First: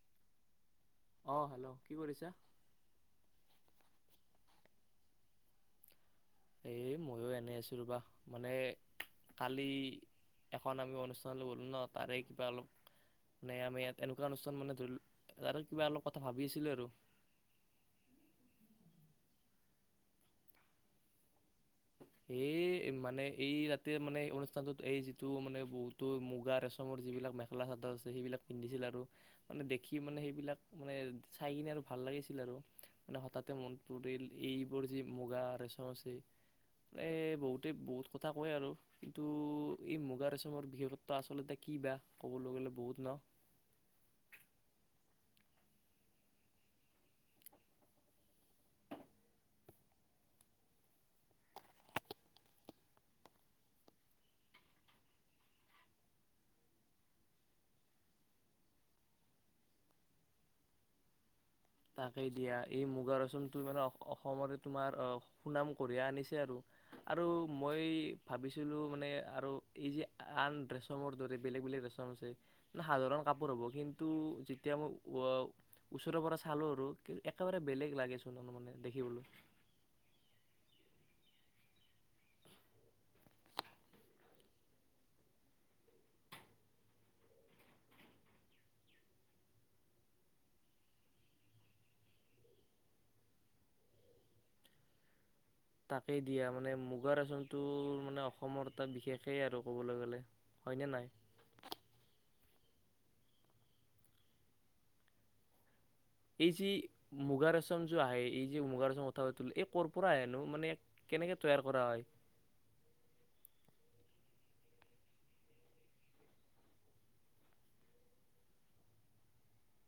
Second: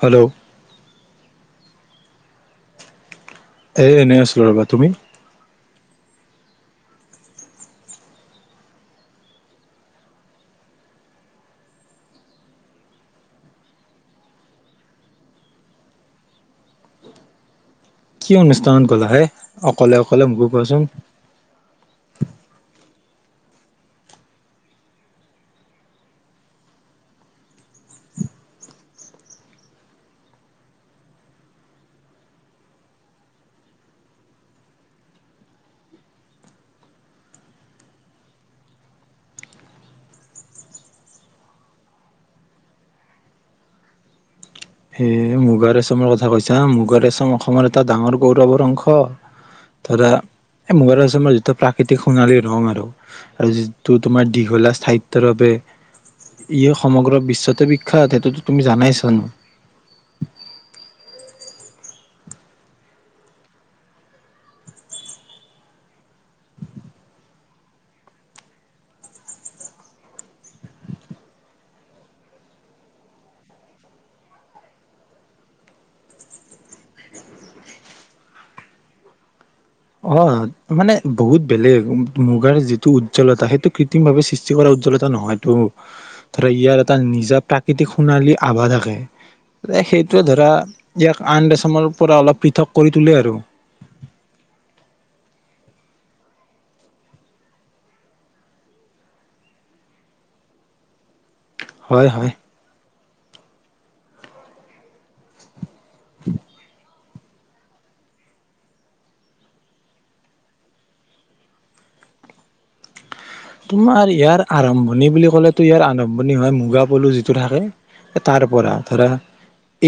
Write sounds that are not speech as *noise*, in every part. Hello অ hello কি কৰিছা? এ এনেই আছিলো ৰ'বা তুমি এ ময়ো এনেই আছো ৰবা মানে কালি এখন আমি অনুষ্ঠানলৈ গ'লো ন তাৰে কিবা অলপ মানে আমি ইয়াত এনেকুৱা অনুষ্ঠান মানে ধৰিলো তাৰে কিবা অলপ কথা ভাবি আছিলো আৰু। কি অনুষ্ঠানত গ'লা হে অকলে অকলে মোকো কোৱাচোন। এই মানে এই ৰাতি মানে অনুষ্ঠানটোত এই যিটো মানে বহুতো মুগা ৰেচমৰ যিবিলাক মেখেলা চাদৰ আছে সেইবিলাক পিন্ধিছিল আৰু মানে দেখি মানে সেইবিলাক মানে চাই কিনে আৰু ভাল লাগিছিল আৰু মানে হঠাতে মন পৰিল এইবোৰ যি মুগা ৰেচম আছে ৷ এ বহুতে বহুত কথা কয় আৰু কিন্তু এই মুগা ৰেচমৰ বিশেষত্ব আচলতে কি বা ক'বলৈ গ'লে বহুত ন? এ মুগাৰ ৰেচমৰ কথা কৈছা মুগাৰেচম অসমৰ এটা ডাঙৰ গৌৰৱৰ অংশ ধৰা এ মুগা ৰেচমৰ যিটো প্ৰাকৃতিক সোণালী ৰং আৰু আৰু যিটো তোমাৰ দীঘলা স্থায়িত্বৰ বাবে ই সমগ্ৰ বিশ্বতে বিখ্যাত সেইটোতো তুমি জনাইছোন! তাকে দিয়া এই মুগা ৰেচমটো মানে অসমৰে তোমাৰ সুনাম কঢ়িয়াই আনিছে আৰু-আৰু মই ভাবিছিলো মানে আৰু এই যে আন ডৰেচমৰ দৰে বেলেগ বেলেগ ৰেচম আছে মে সাধাৰণ কাপোৰ হ'ব কিন্তু যেতিয়া মই ওচৰৰ পৰা চা চালো আৰু কি একেবাৰে বেলেগ লাগেচোন আৰু মানে দেখিবলৈ ৷ অ মানে বহুত বেলেগ মুগাৰ যিটো উজ্জ্বলতা সেইটো কৃত্ৰিম ভাৱে সৃষ্টি কৰা উজ্জ্বলতা নহয়তটো ধৰা ইয়াৰ এটা নিজা প্ৰাকৃতিক সোণালী আভা থাকে সেইটোয়ে ধৰা ইয়াক আন ৰেছমৰ পৰা অলপ পৃথক কৰি তোলে আৰু৷ তাকেই দিয়া মানে মুগাৰ ৰেচনটো মানে অসমৰ তটা বিশেষেই আৰু ক'বলৈ গ'লে হয়নে নাই? হয় হয়৷ এই যি মুগা ৰেচম যো আহে এই যে মুগা ৰচম কথা পালো এই ক পৰা আহেনো মানে কেনেকে তৈয়াৰ কৰা হয়? তোমাৰ ইয়াৰ আৰম্ভণি বুলি ক'লেতো ইয়াৰ আৰম্ভণি হয় মুগা পলু যিটো থাকে তাৰ পৰা ধৰা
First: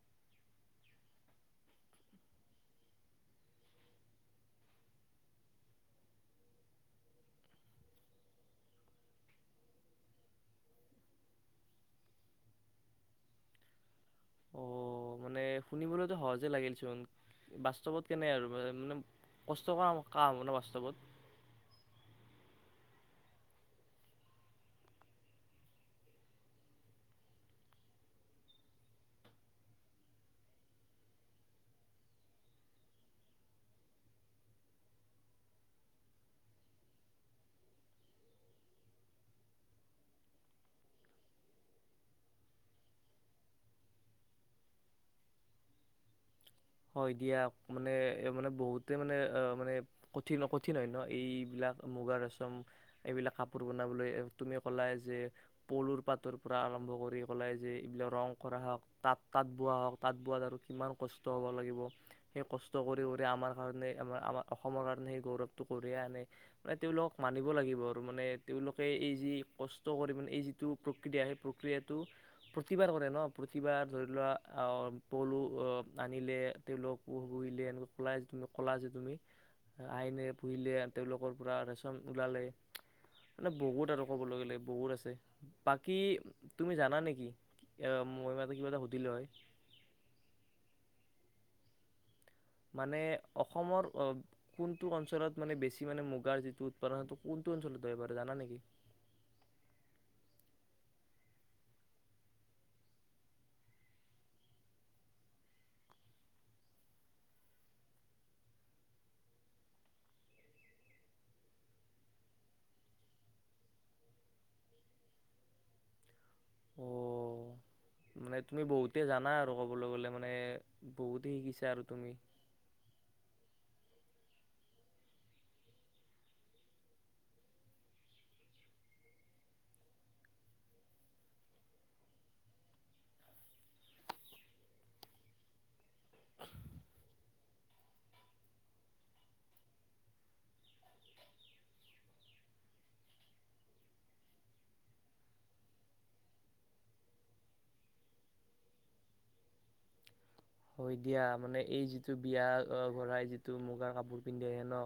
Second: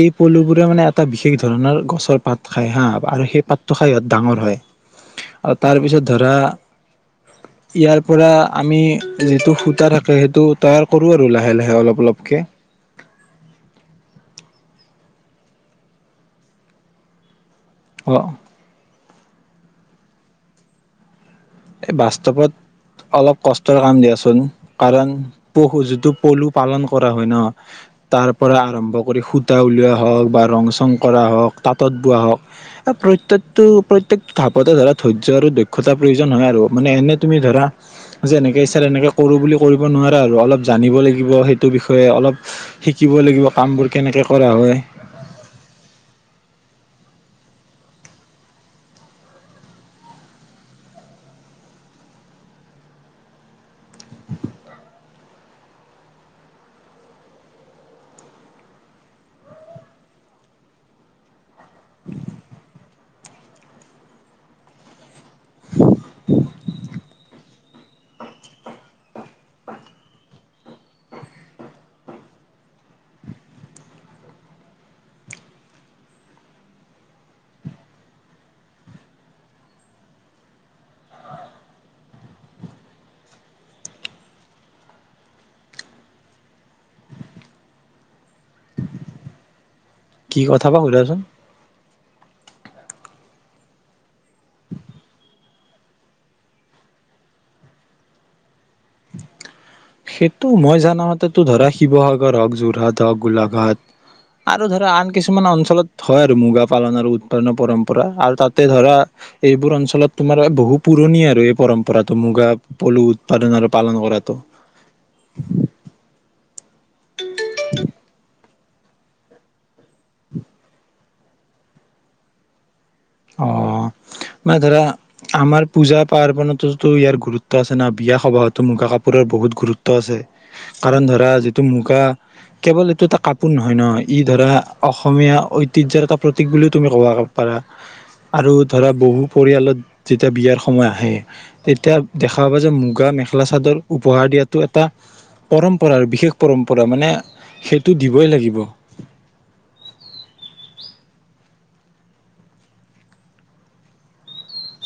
এই পলু বোৰে মানে এটা বিশেষ ধৰণৰ গছৰ পাত খায় হা আৰু সেই পাতটো খাই ইহত ডাঙৰ হয় আৰু তাৰ পিছত ধৰা ইয়াৰ পৰা আমি যিটো সূতা থাকে সেইটো তৈয়াৰ কৰো আৰু লাহে-লাহে অলপ-অলপ কে অ হহজে লাগিলছোন! বাস্তৱত অ কেনে আৰু মানে কষ্ট কৰা ক কাম ন বাস্তৱত? এই বাস্তৱত অলপ কষ্টৰ কাম দিয়াচোন কাৰণ পহু যিটো পলু পালন কৰা হয় ন তাৰ পৰা আৰম্ভ কৰি সূতা উলিওৱা হওক বা ৰং চং কৰা হওক তাঁতত বোৱা হওক প্ৰত্যেক প্ৰত্যেকটো ঘাপতে ধৰা ধৈৰ্য আৰু দক্ষ্তা প্ৰয় নহয় আৰু মানে এনে তুমি ধৰা যে যেনেকে ইচ্ছা তেনেকে কৰো বুলি কৰিব নোৱাৰা আৰু অলপ জানিব লাগিব সেইটো বিষয়ে অলপ শিকিব লাগিব কামবোৰ কেনেকে কৰা হয়৷ হয় দিয়া মানে-মানে বহুতে মানে-মানে কঠিন কঠিন হয় ন এইবিলাক মুগা ৰেচম এইবিলাক কাপোৰ বনাবলৈ তুমি ক'লাই যে পলুৰ পাতৰ পৰা আৰম্ভ কৰি কলাই যে এইবিলাক ৰং কৰা হওক তাঁত-তাঁত বোৱা হওক তাঁত বোৱাত আৰু কিমান কষ্ট হ'ব লাগিব সেই কষ্ট কৰি আমাৰ কাৰণে আমাৰ-আমাৰ অসমৰ কাৰণে সেই গৌৰৱটো কঢ়িয়াই আনে৷ তেওঁলোকক মানিব লাগিব আৰু মানে তেওঁলোকে এই যি কষ্ট কৰি মানে এই যিটো প্ৰক্ৰিয়া সেই প্ৰক্ৰিয়াটো প্ৰতিভাৰ কৰে ন প্ৰতিভাৰ ধৰি লোৱা পলু অ আনিলে তেওঁলোক পহিলে এনেক কলা তু ক'লা যে তুমি আইনে পুহিলে তেওঁলোকৰ পৰা ৰেচন ওলালে মানে বহুত আৰু ক'বলৈ গলে বহুত আছে বাকী তুমি জানা নেকি এ মই কিবা এটা সুধিলো হয়? কি কথাবা সুধাচোন মানে অসমৰ কোনটো অঞ্চলত মানে বেছি মানে মুগাৰ যিটো উৎপাদন সেইটো কোনটো অঞ্চলত বাৰু জানা নেকি? সেইটো মই জানামতেতো ধৰা শিৱসাগৰ হওঁক যোৰহাট হওক গোলাঘাট আৰু ধৰা আন কিছুমান অঞ্চলত হয় আৰু মুগা পালন আৰু উৎপাদনৰ পৰম্পৰা আৰু তাতে ধৰা এইবোৰ অঞ্চলত তোমাৰ বহু পুৰণি আৰু এই পৰম্পৰাটো মুগা পলু উৎপাদন আৰু পালন কৰাটো ৷ ওহ *unintelligible* অ' মানে তুমি বহুতে জানা আৰু ক'বলৈ গ'লে মানে বহুতে শিকিছা আৰু তুমি৷ অ মানে ধৰা আমাৰ পূজা পাৰ্বণতোতো ইয়াৰ গুৰুত্ব আছে না বিয়া সবাহতো মুগা কাপোৰৰ বহুত গুৰুত্ব আছে কাৰণ ধৰা যিটো মুগা কেৱল এইটো এটা কাপোৰ নহয় ন ই ধৰা অসমীয়া ঐতিহ্যৰ এটা প্ৰতীক বুলিও তুমি ক'ব পাৰা৷ আৰু ধৰা বহু পৰিয়ালত যেতিয়া বিয়াৰ সময় আহে তেতিয়া দেখা পাবা যে মুগা মেখেলা চাদৰ উপহাৰ দিয়াতটো এটা পৰম্পৰা আৰু বিশেষ পৰম্পৰা মানে সেইটো দিবই লাগিব৷ হয় দিয়া মানে এই যিটো বিয়া ঘৰাই যিটো মুগাৰ কাপোৰ পিন্ধি আহে ন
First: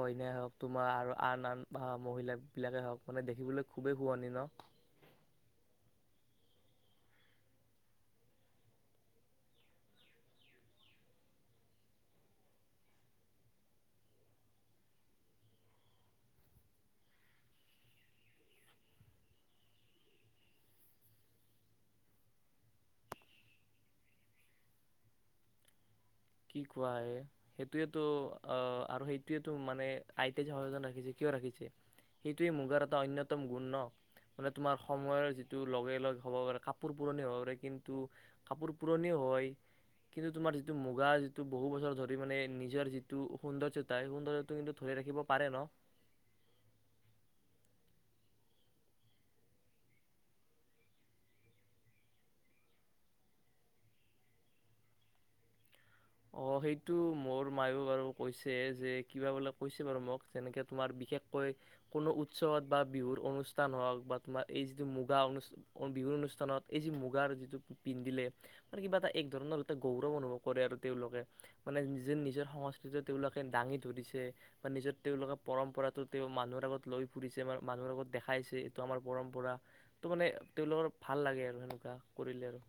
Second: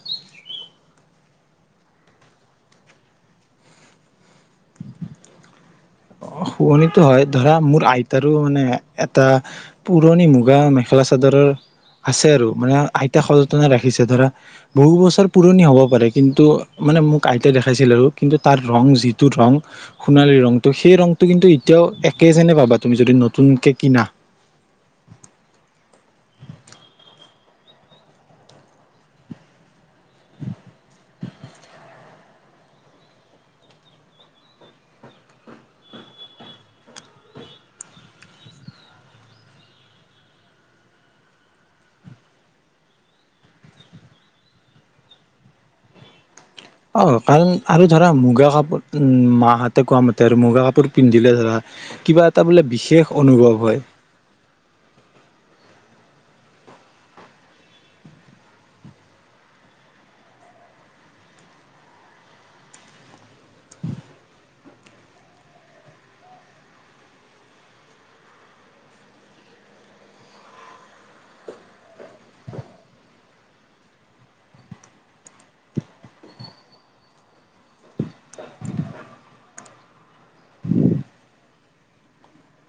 কইনাই হওক তোমাৰ আৰু আন আন মহিল বিলাকে হওক মানে দেখিবলৈ খুবেই শুৱনি ন? অ শুৱনিতো হয় ধৰা মোৰ আইতাৰো মানে এটা পুৰণি মুগা মেখেলা চাদৰৰ আছে আৰু মানে আইতা সযতন ৰাখিছে ধৰা বহু বছৰ পুৰণি হ'ব পাৰে কিন্তু মানে মোক আইতাই দেখাইছিল আৰু কিন্তু তাৰ ৰং যিটো ৰং সোণালী ৰংটো সি সেই ৰংটো কিন্তু এতিয়াও একে যেনে পাবা তুমি যদি নতুনকে কিনা ৷ কি কোৱা য়ে সেইটোৱেটো আহ আৰু সেইটোৱে মানে আইতাই যে সজতনে ৰাখিছে কিয় ৰাখিছে সেইটোৱে মুগাৰ এটা অয়নতম গুণ ন মানে তোমাৰ সময়ৰ যিটো লগে-লগে হ'ব পাৰে কাপোৰ পুৰণি হ'ব পাৰে কিন্তু কাপোৰ পুৰণিও হয় কিন্তু তোমাৰ যিটো মুগ ৱা যিটো বহু বছৰ ধৰি মানে নিজৰ যিটো সৌন্দৰ্যতা সেই সৌন্দৰ্যটো কিন্তু ধৰি ৰাখিব পাৰে ন? অ কাৰণ আৰু ধৰা মুগা কাপোৰ উ মাহঁতে কোৱা মতে আৰু মুগা কাপোৰ পিন্ধিলে ধৰা কিবা এটা বোলে বিশেষ অনুভৱ হয়৷ অ সেইটো মোৰ মায়ও বাৰু কৈছে যে কিবা বোলে কৈছে বাৰু মোক যেনেকে তোমাৰ বিশেষকৈ কোনো উৎসৱত বা বিহুৰ অনুষ্ঠান হওঁক বা তোমাৰ এই যিটো মুগা অনু বিহুৰ অনুষ্ঠানত এই যি মুগাৰ যিটো পিন্ধিলে কিবা এটা এক ধৰণৰ এটা গৌৰৱ অনুভৱ কৰে আৰু তেওঁলোকে মানে নিজে নিজৰ সংস্কৃতিটো তেওঁলোকে দাঙি ধৰিছে বা নিজৰ তেওঁলোকে পৰম্পৰাটো তেওঁ মানুহৰ আগত লৈ ফুৰিছে বা মানুহৰ আগত দেখাইছে এইটো আমাৰ পৰম্পৰা তো মানে তেওঁলোকৰ ভাল লাগে আৰু সে কৰিলে আৰু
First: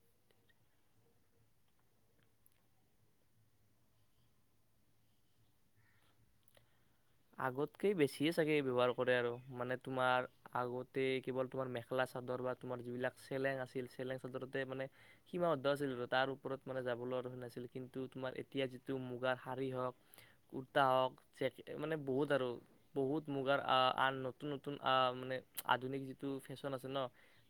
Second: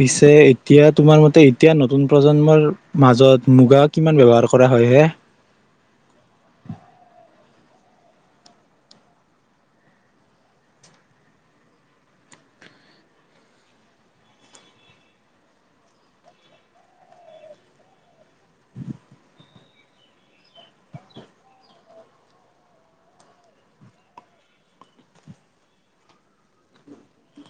পিছে এতিয়া তোমাৰ মতে এতিয়া নতুন প্ৰজন্মৰ মাজত মুগা কিমান ব্যৱহাৰ কৰা হয় হে? আগতকৈ বেছিয়ে চাগে ব্যৱহাৰ কৰে আৰু মানে তোমাৰ আগতেই কেৱল তোমাৰ মেখেলা চাদৰ বা তোমাৰ যিবিলাক চেলেং আছিল চেলেং চাদৰতে মানে সীমাবদ্ধ আছিল আৰু তাৰ ওপৰত মানে যাবলৈ নাছিল কিন্তু তোমাৰ এতিয়া যিটো মুগাৰ শাৰী হওক কুৰ্তা হওক জেক মানে বহুত আৰু বহুত মুগাৰ আন নতুন নতুন মানে আধুনিক যিটো ফেশ্বন আছে ন,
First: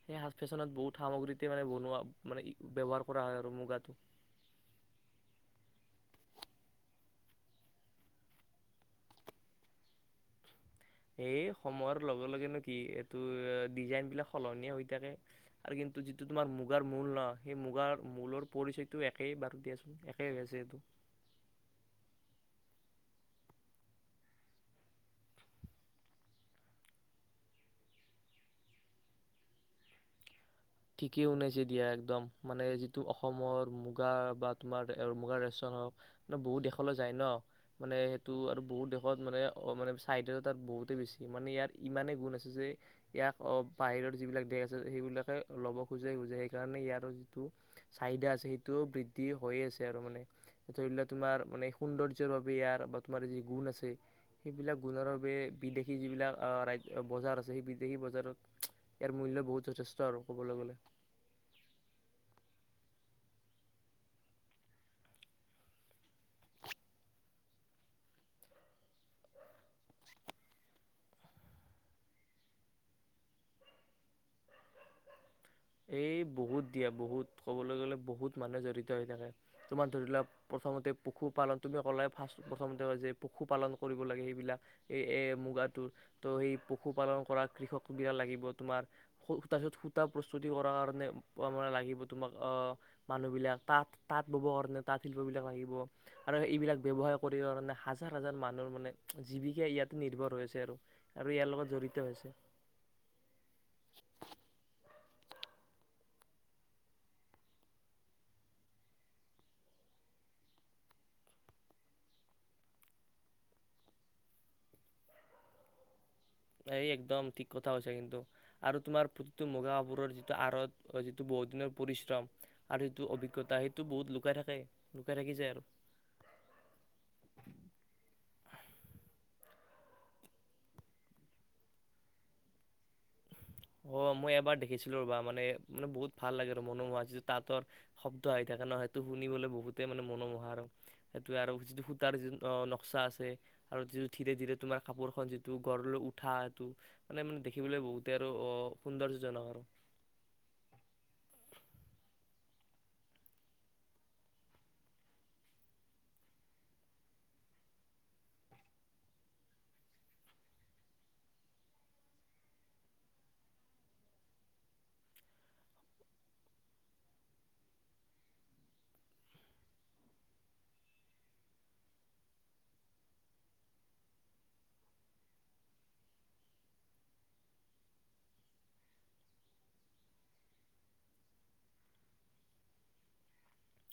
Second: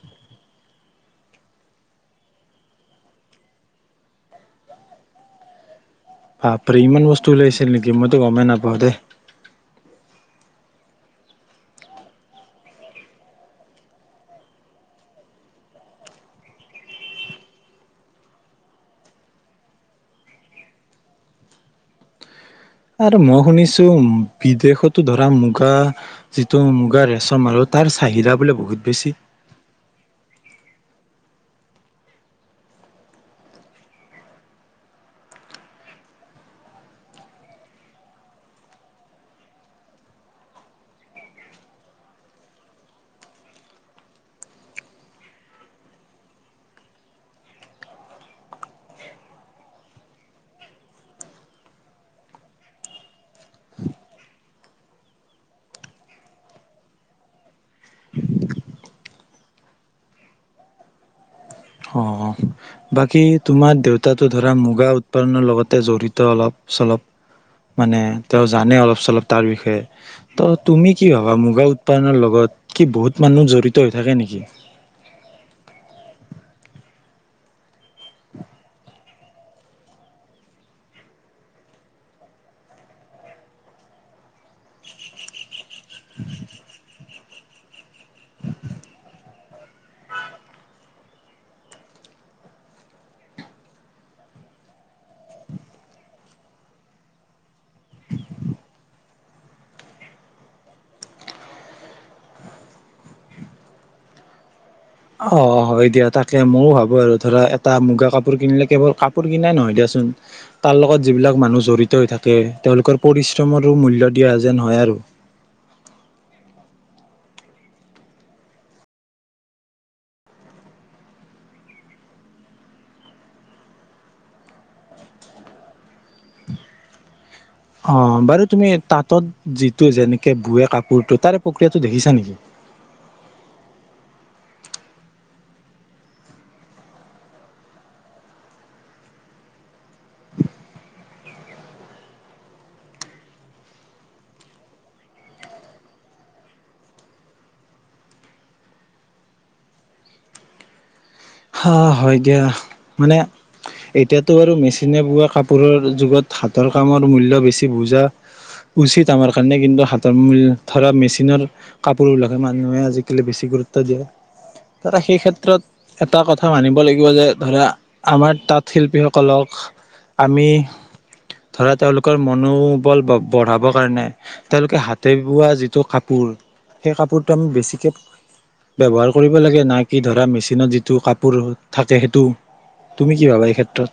সেই ফেশ্বনত বহুত সামগ্ৰীতে মানে বনোৱা মানে ব্যৱহাৰ কৰা হয় আৰু মুগাটো। বাপৰে ইমান বস্তু ওলাইছিল নেকি, মইতো গমেই নাপাওঁ দেই। এয় সময়ৰ লগে লগেনো কি এইটো ডিজাইন বিলাক সলনিয়ে হৈ থাকে আৰু কিন্তু যিটো তোমাৰ মুগাৰ মূল ন সেই মুগাৰ মূলৰ পৰিচয়টো একেই বাৰু দিয়াচোন, একেই হৈ আছে এইটো। আৰু মই শুনিছো বিদেশতো ধৰা মুগা, যিটো মুগা ৰেচম আৰু তাৰ চাহিদা বোলে বহুত বেছি? ঠিকেই ওনাইছে দিয়া একদম, মানে যিটো অসমৰ মুগা বা তোমাৰ মুগা ৰেচম হওক মানে বহুত দেশলৈ যায় ন মানে সেইটো আৰু বহুত দেশত মানে অ মানে ছাইডে তাত বহুতেই বেছি। মানে ইয়াৰ ইমানেই গুণ আছে যে ইয়াক অ বাহিৰৰ যিবিলাক দেশ আছে সেইবিলাকে ল'ব খোজে খোজে সেইকাৰণে ইয়াৰ যিটো চাহিদা আছে সেইটো বৃদ্ধি হৈয়ে আছে আৰু মানে ধৰি লোৱা তোমাৰ মানে সৌন্দৰ্যৰ বাবে ইয়াৰ, বা তোমাৰ যি গুণ আছে, সেইবিলাক গুণৰ বাবে বিদেশী যিবিলাক বজাৰ আছে সেই বিদেশী বজাৰত ইয়াৰ মূল্য বহুত যথেষ্ট আৰু। ক'বলৈ গ'লে অ, বাকী তোমাৰ দেউতাটো ধৰা মুগা উৎপাদনৰ লগতে জড়িত অলপ-চলপ মানে তেওঁ জানে অলপ-চলপ তাৰ বিষয়ে। ত তুমি কি ভাবা মুগা উৎপাদনৰ লগত কি বহুত মানুহ জড়িত হৈ থাকে নেকি? এই বহুত দিয়া বহুত ক'বলৈ গ'লে বহুত মানুহে জড়িত হৈ থাকে। তোমাৰ ধৰি লোৱা প্ৰথমতে পশুপালন তুমি ক'লে ফাৰ্ষ প্ৰথমতে কয় যে পশুপালন কৰিব লাগে সেইবিলাক, এই এ মুগাত ত সেই পশুপালন কৃষক লাগিব তোমাৰ তাৰ পিছত সূতা প্ৰ চুটি কৰাৰ কাৰণে লাগিব তোমাক অহ মানুহবিলাক, তাঁত-তাঁত ববৰ কাৰণে তাঁত শিল্পবিলাক লাগিব আৰু এইবিলাক ব্যৱসায় কৰিব কাৰণে হাজাৰ হাজাৰ মানুহৰ মানে জীৱিকা ইয়াতে নিৰ্ভৰ হৈ হৈছে আৰু, আৰু ইয়াৰ লগত জড়িত হৈছে। অ হয় দিয়া তাকে ময়ো ভাবো আৰু ধৰা এটা মুগা কাপোৰ কিনিলে কেৱল কাপোৰ কিনাই নহয় দিয়াচোন, তাৰ লগত যিবিলাক মানুহ জড়িত হৈ থাকে তেওঁলোকৰ পৰিশ্ৰমৰো মূল্য দিয়া যেন হয় আৰু এই একদম ঠিক কথা হৈছে কিন্তু আৰু তোমাৰ প্ৰতিটো মুগা কাপোৰৰ যিটো আঁৰত, যিটো বহুত দিনৰ পৰিশ্ৰম আৰু যিটো অভিজ্ঞতা সেইটো বহুত লুকাই থাকে, লুকাই থাকিছে আৰু। অ বাৰু তুমি তাঁতত যিটো যেনেকে বুৱে কাপোৰটো তাৰে প্ৰক্ৰিয়াটো দেখিছা নেকি? অ মই এবাৰ দেখিছিলো ৰবা মানে, মানে বহুত ভাল লাগে আৰু মনোমোহা যিটো তাঁতৰ শব্দ আহি থাকে ন সেইটো শুনিবলৈ বহুতে মানে মনোমোহাৰক, সেইটোৱে আৰু যিটো সূতাৰ যি নক্সা আছে আৰু যিটো ধীৰে ধীৰে তোমাৰ কাপোৰখন যিটো গঢ় উঠা সেইটো মানে মানে দেখিবলৈ বহুতে অ পোন্দৰ যোজননা আৰু হা হয় দিয়া, মানে এতিয়াতো বাৰু মেচিনে বোৱা কাপোৰৰ যুগত হাতৰ কামৰ মূল্য বেছি বুজা উচিত আমাৰ কাৰণে কিন্তু হাতৰ মূল ধৰা মেচিনৰ কাপোৰবিলাকে মানুহে আজিকালি বেছি গুৰুত্ব দিয়ে সেই ক্ষেত্ৰত এটা কথা মানিব লাগিব যে ধৰা আমাৰ তাঁত শিল্পীসকলক, আমি ধৰা তেওঁলোকৰ মনোবল ব-বঢ়াবৰ কাৰণে তেওঁলোকে হাতে বোৱা যিটো কাপোৰ সেই কাপোৰটো আমি বেছিকৈ ব্যৱহাৰ কৰিব লাগে নাই কি ধৰা মেচিনত যি যিটো কাপোৰ থাকে সেইটো তুমি কি ভাবা এই ক্ষেত্ৰত?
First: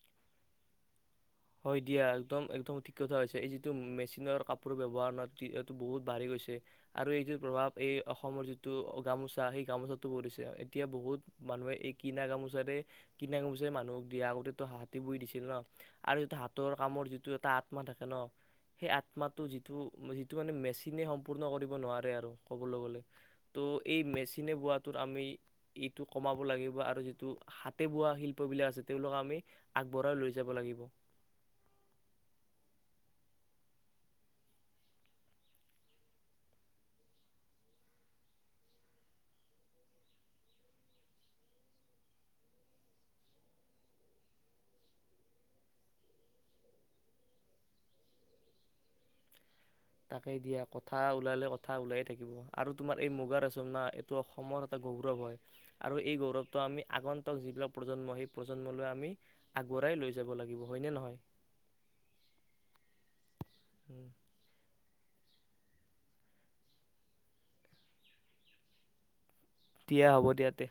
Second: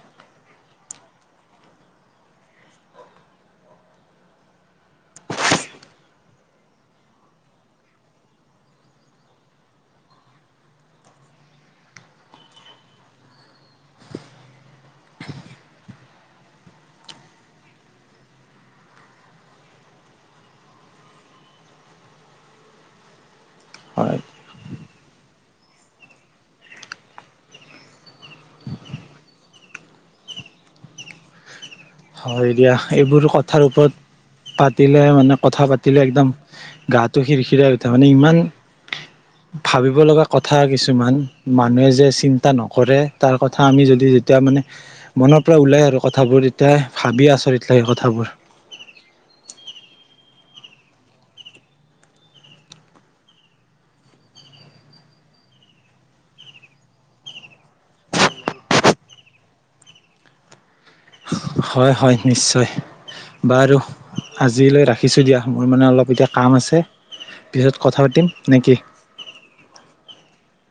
হয় দিয়া একদম একদম ঠিক কথা কৈছা এই যিটো মেচিনৰ কাপোৰ ব্যৱহাৰ ন এইটো বহুত বাঢ়ি গৈছে আৰু এইটো প্ৰভাৱ এই অসমৰ যিটো গামোচা, সেই গামোচাতটো পৰিছে এতিয়া বহুত মানুহে এই কিনা গামোচাৰে, কিনা গামোচাৰে মানুহক দিয়া আগতে হাতী বই দিছিল ন আৰু এইটো হাতৰ কামৰ যিটো এটা আত্মা থাকে ন, সেই আত্মাটো যিটো যিটো মানে মেচিনে সম্পূৰ্ণ কৰিব নোৱাৰে আৰু কবলৈ গলে তো এই হয় মেচিনে বোৱাত তো আমি ইটো কমাব লাগিব আৰু যিটো হাতে বোৱা শিল্প বিলাক আছে তেওঁলোকক আমি আগবঢ়াই লৈ যাব লাগিব। হয় দিয়া এইবোৰ কথাৰ ওপৰত পাতিলে মানে কথা পাতিলে একদম গাটো খিৰখিৰাই উঠে, মানে ইমান ভাবিব লগা কথা কিছুমান মানুহে যে চিন্তা নকৰে তাৰ কথা আমি যদি যেতিয়া মানে মনৰ পৰা ওলাই আৰু কথাবোৰ তেতিয়া ভাবিয়েই আচৰিত লাগে কথাবোৰ। তাকে দিয়া কথা ওলালে কথা ওলায়ে থাকিব আৰু তোমাৰ এই মুগা ৰচমনা এইটো অসমৰ এটা গৌৰৱ হয় আৰু এই গৌৰৱটো আমি আগন্তক যিবিলাক প্ৰজন্ম সেই প্ৰজন্মলৈ আমি আগুৱাই লৈ যাব লাগিব হয়নে নহয় হয় হয় নিশ্চয়, বাৰু আজিলৈ ৰাখ শিচোঁ দিয়া মোৰ মানে অলপ এতিয়া কাম আছে, পিছত কথা পাতিম নে কি? দিয়া হ'ব দিয়া, তে।